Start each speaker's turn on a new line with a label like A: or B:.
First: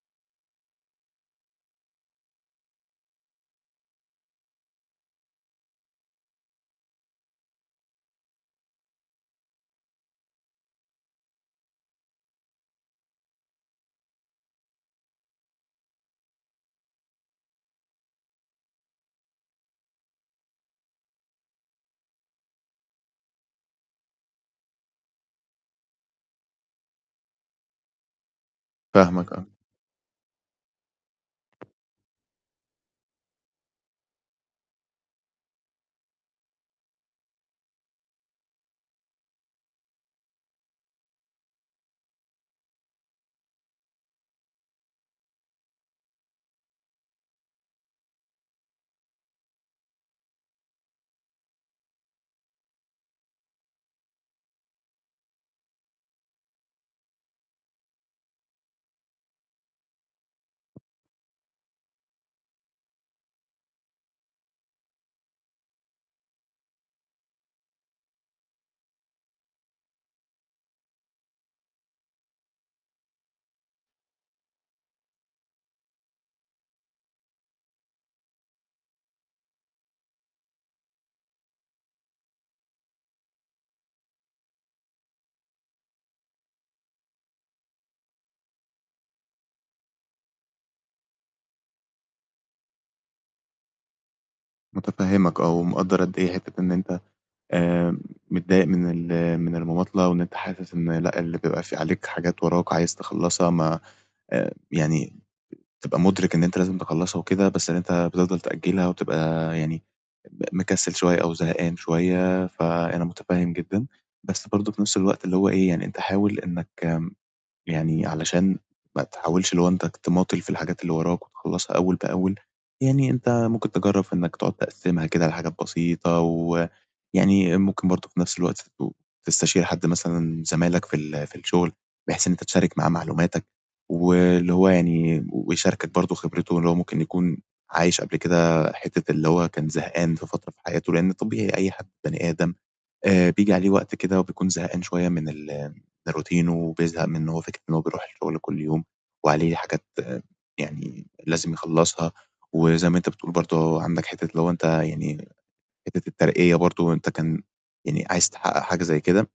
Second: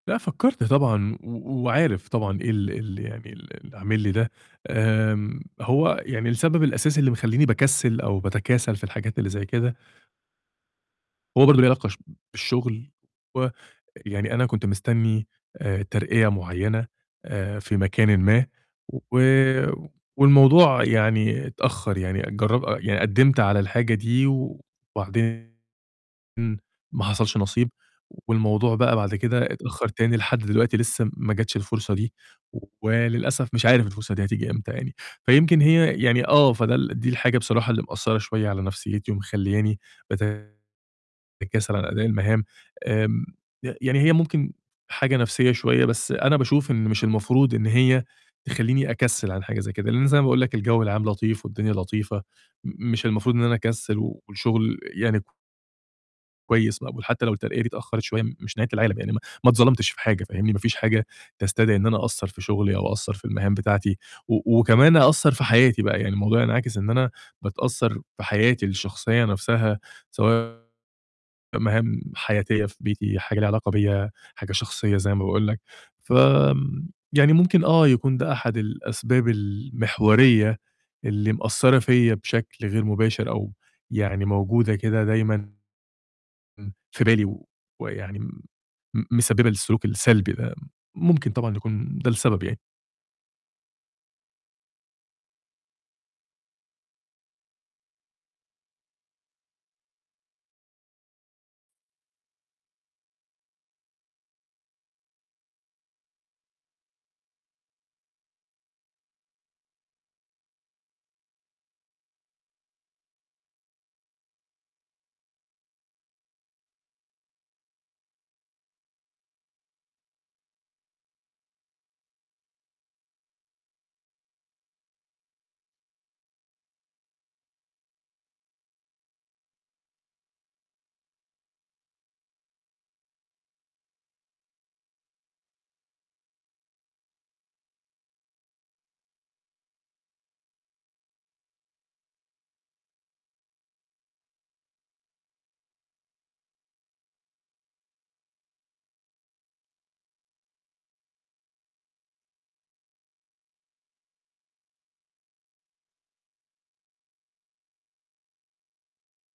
A: لأ فكرت طبعًا و وعارف طبعًا إيه ال ال يعني ال اللي عامل لي ده، آمم هو يعني السبب الأساسي اللي مخلّيني باكسِّل أو باتكاسل في الحاجات اللي زي كده هو برضو ليه علاقة ش بالشغل ويعني أنا كنت مستني آآ ترقية معينة آآ في مكانٍ ما و والموضوع يعني اتأخر يعني جر يعني قدّمت على الحاجة دي وبعدين ما حصَلش نصيب، والموضوع بقى بعد
B: فاهمك
A: كده
B: آه.
A: اتأخر تاني لحد دلوقتي لسه ما جاتش الفرصة دي، وللأسف مش عارف الفرصة دي هتيجي إمتى يعني. فيمكن هي يعني آه فده ال دي الحاجة بصراحة اللي مأثّرة شوية على نفسيتي ومخلّياني باتكاسل عن أداء المهام آمم. ي يعني هي ممكن حاجة نفْسية شوية، بس أنا باشوف إن مش المفروض إن هي تخلّيني أكسِّل عن حاجة زي كده، لأن زي ما باقول لك الجو العام لطيف والدنيا لطيفة مش المفروض إن أنا أكسِّل والشغل يعني كويس مقبول حتى لو الترقية دي اتأخرت شوية مش نهاية العالم، يعني ما ما اتظلمتش في حاجة، فاهمني، ما فيش حاجة تستدعي إن أنا أقصَّر في شغلي أو أقصَّر في المهام بتاعتي و وكمان أقصَّر في حياتي بقى، يعني الموضوع هينعكس إن أنا باتأثر في حياتي الشخصية نفْسها سواء مهام حياتية في بيتي، حاجة ليها علاقة بيَّ، حاجة شخصية زي ما باقول لك. فآمم يعني ممكن آه يكون ده أحد الأسباب المحورية اللي مأثرة فيَّ بشكل غير مباشر أو يعني موجودة كده دايمًا في بالي و ويعني م مسببة للسلوك السلبي ده، ممكن طبعًا يكون ده السبب يعني.
B: متفهمك آه، ومقدَّر قد إيه حتّة إن أنت آمم متضايق من ال من المماطلة، وإن أنت حاسس إن لأ اللي بيبقى فيه عليك حاجات وَراك عايز تخلَّصها ما آآ يعني تبقى مُدرِك إن أنت لازم تخلَّصها وكده، بس إن أنت بتفضَل تأجلها وتبقى يعني م مكسِّل شوية أو زهقان شوية، فأنا متفهم جدًا. بس برضو في نفْس الوقت اللي هو إيه يعني، أنت حاول إنك يعني علشان ما تحاولش اللي هو أنت ك تماطل في الحاجات اللي وَراك وتخلَّصها أول بأول، يعني أنت ممكن تجرَّب في إنك تقعد تقسِّمها كده لحاجات بسيطة ويعني ممكن برضو في نفْس الوقت ت تستشير حد مثلًا زمايلك في ال في الشغل، بحيث إن أنت تشارك معاه معلوماتك واللي هو يعني ويشاركك برضو خبرته اللي هو ممكن يكون عايش قبل كده حتّة اللي هو كان زهقان في فترة في حياته، لأن طبيعي أي حد بني آدم آآ بييجي عليه وقت كده وبيكون زهقان شوية من ال من الroutine وبيزهق من هو إن فكرة إن هو بيرُوح الشغل كل يوم وعليه حاجات يعني لازم يخلَّصها، و زَي ما أنت بتقول برضو عندك حتّة اللي هو أنت يعني حتّة الترقية برضو أنت كان يعني عايز تحقق حاجة زي كده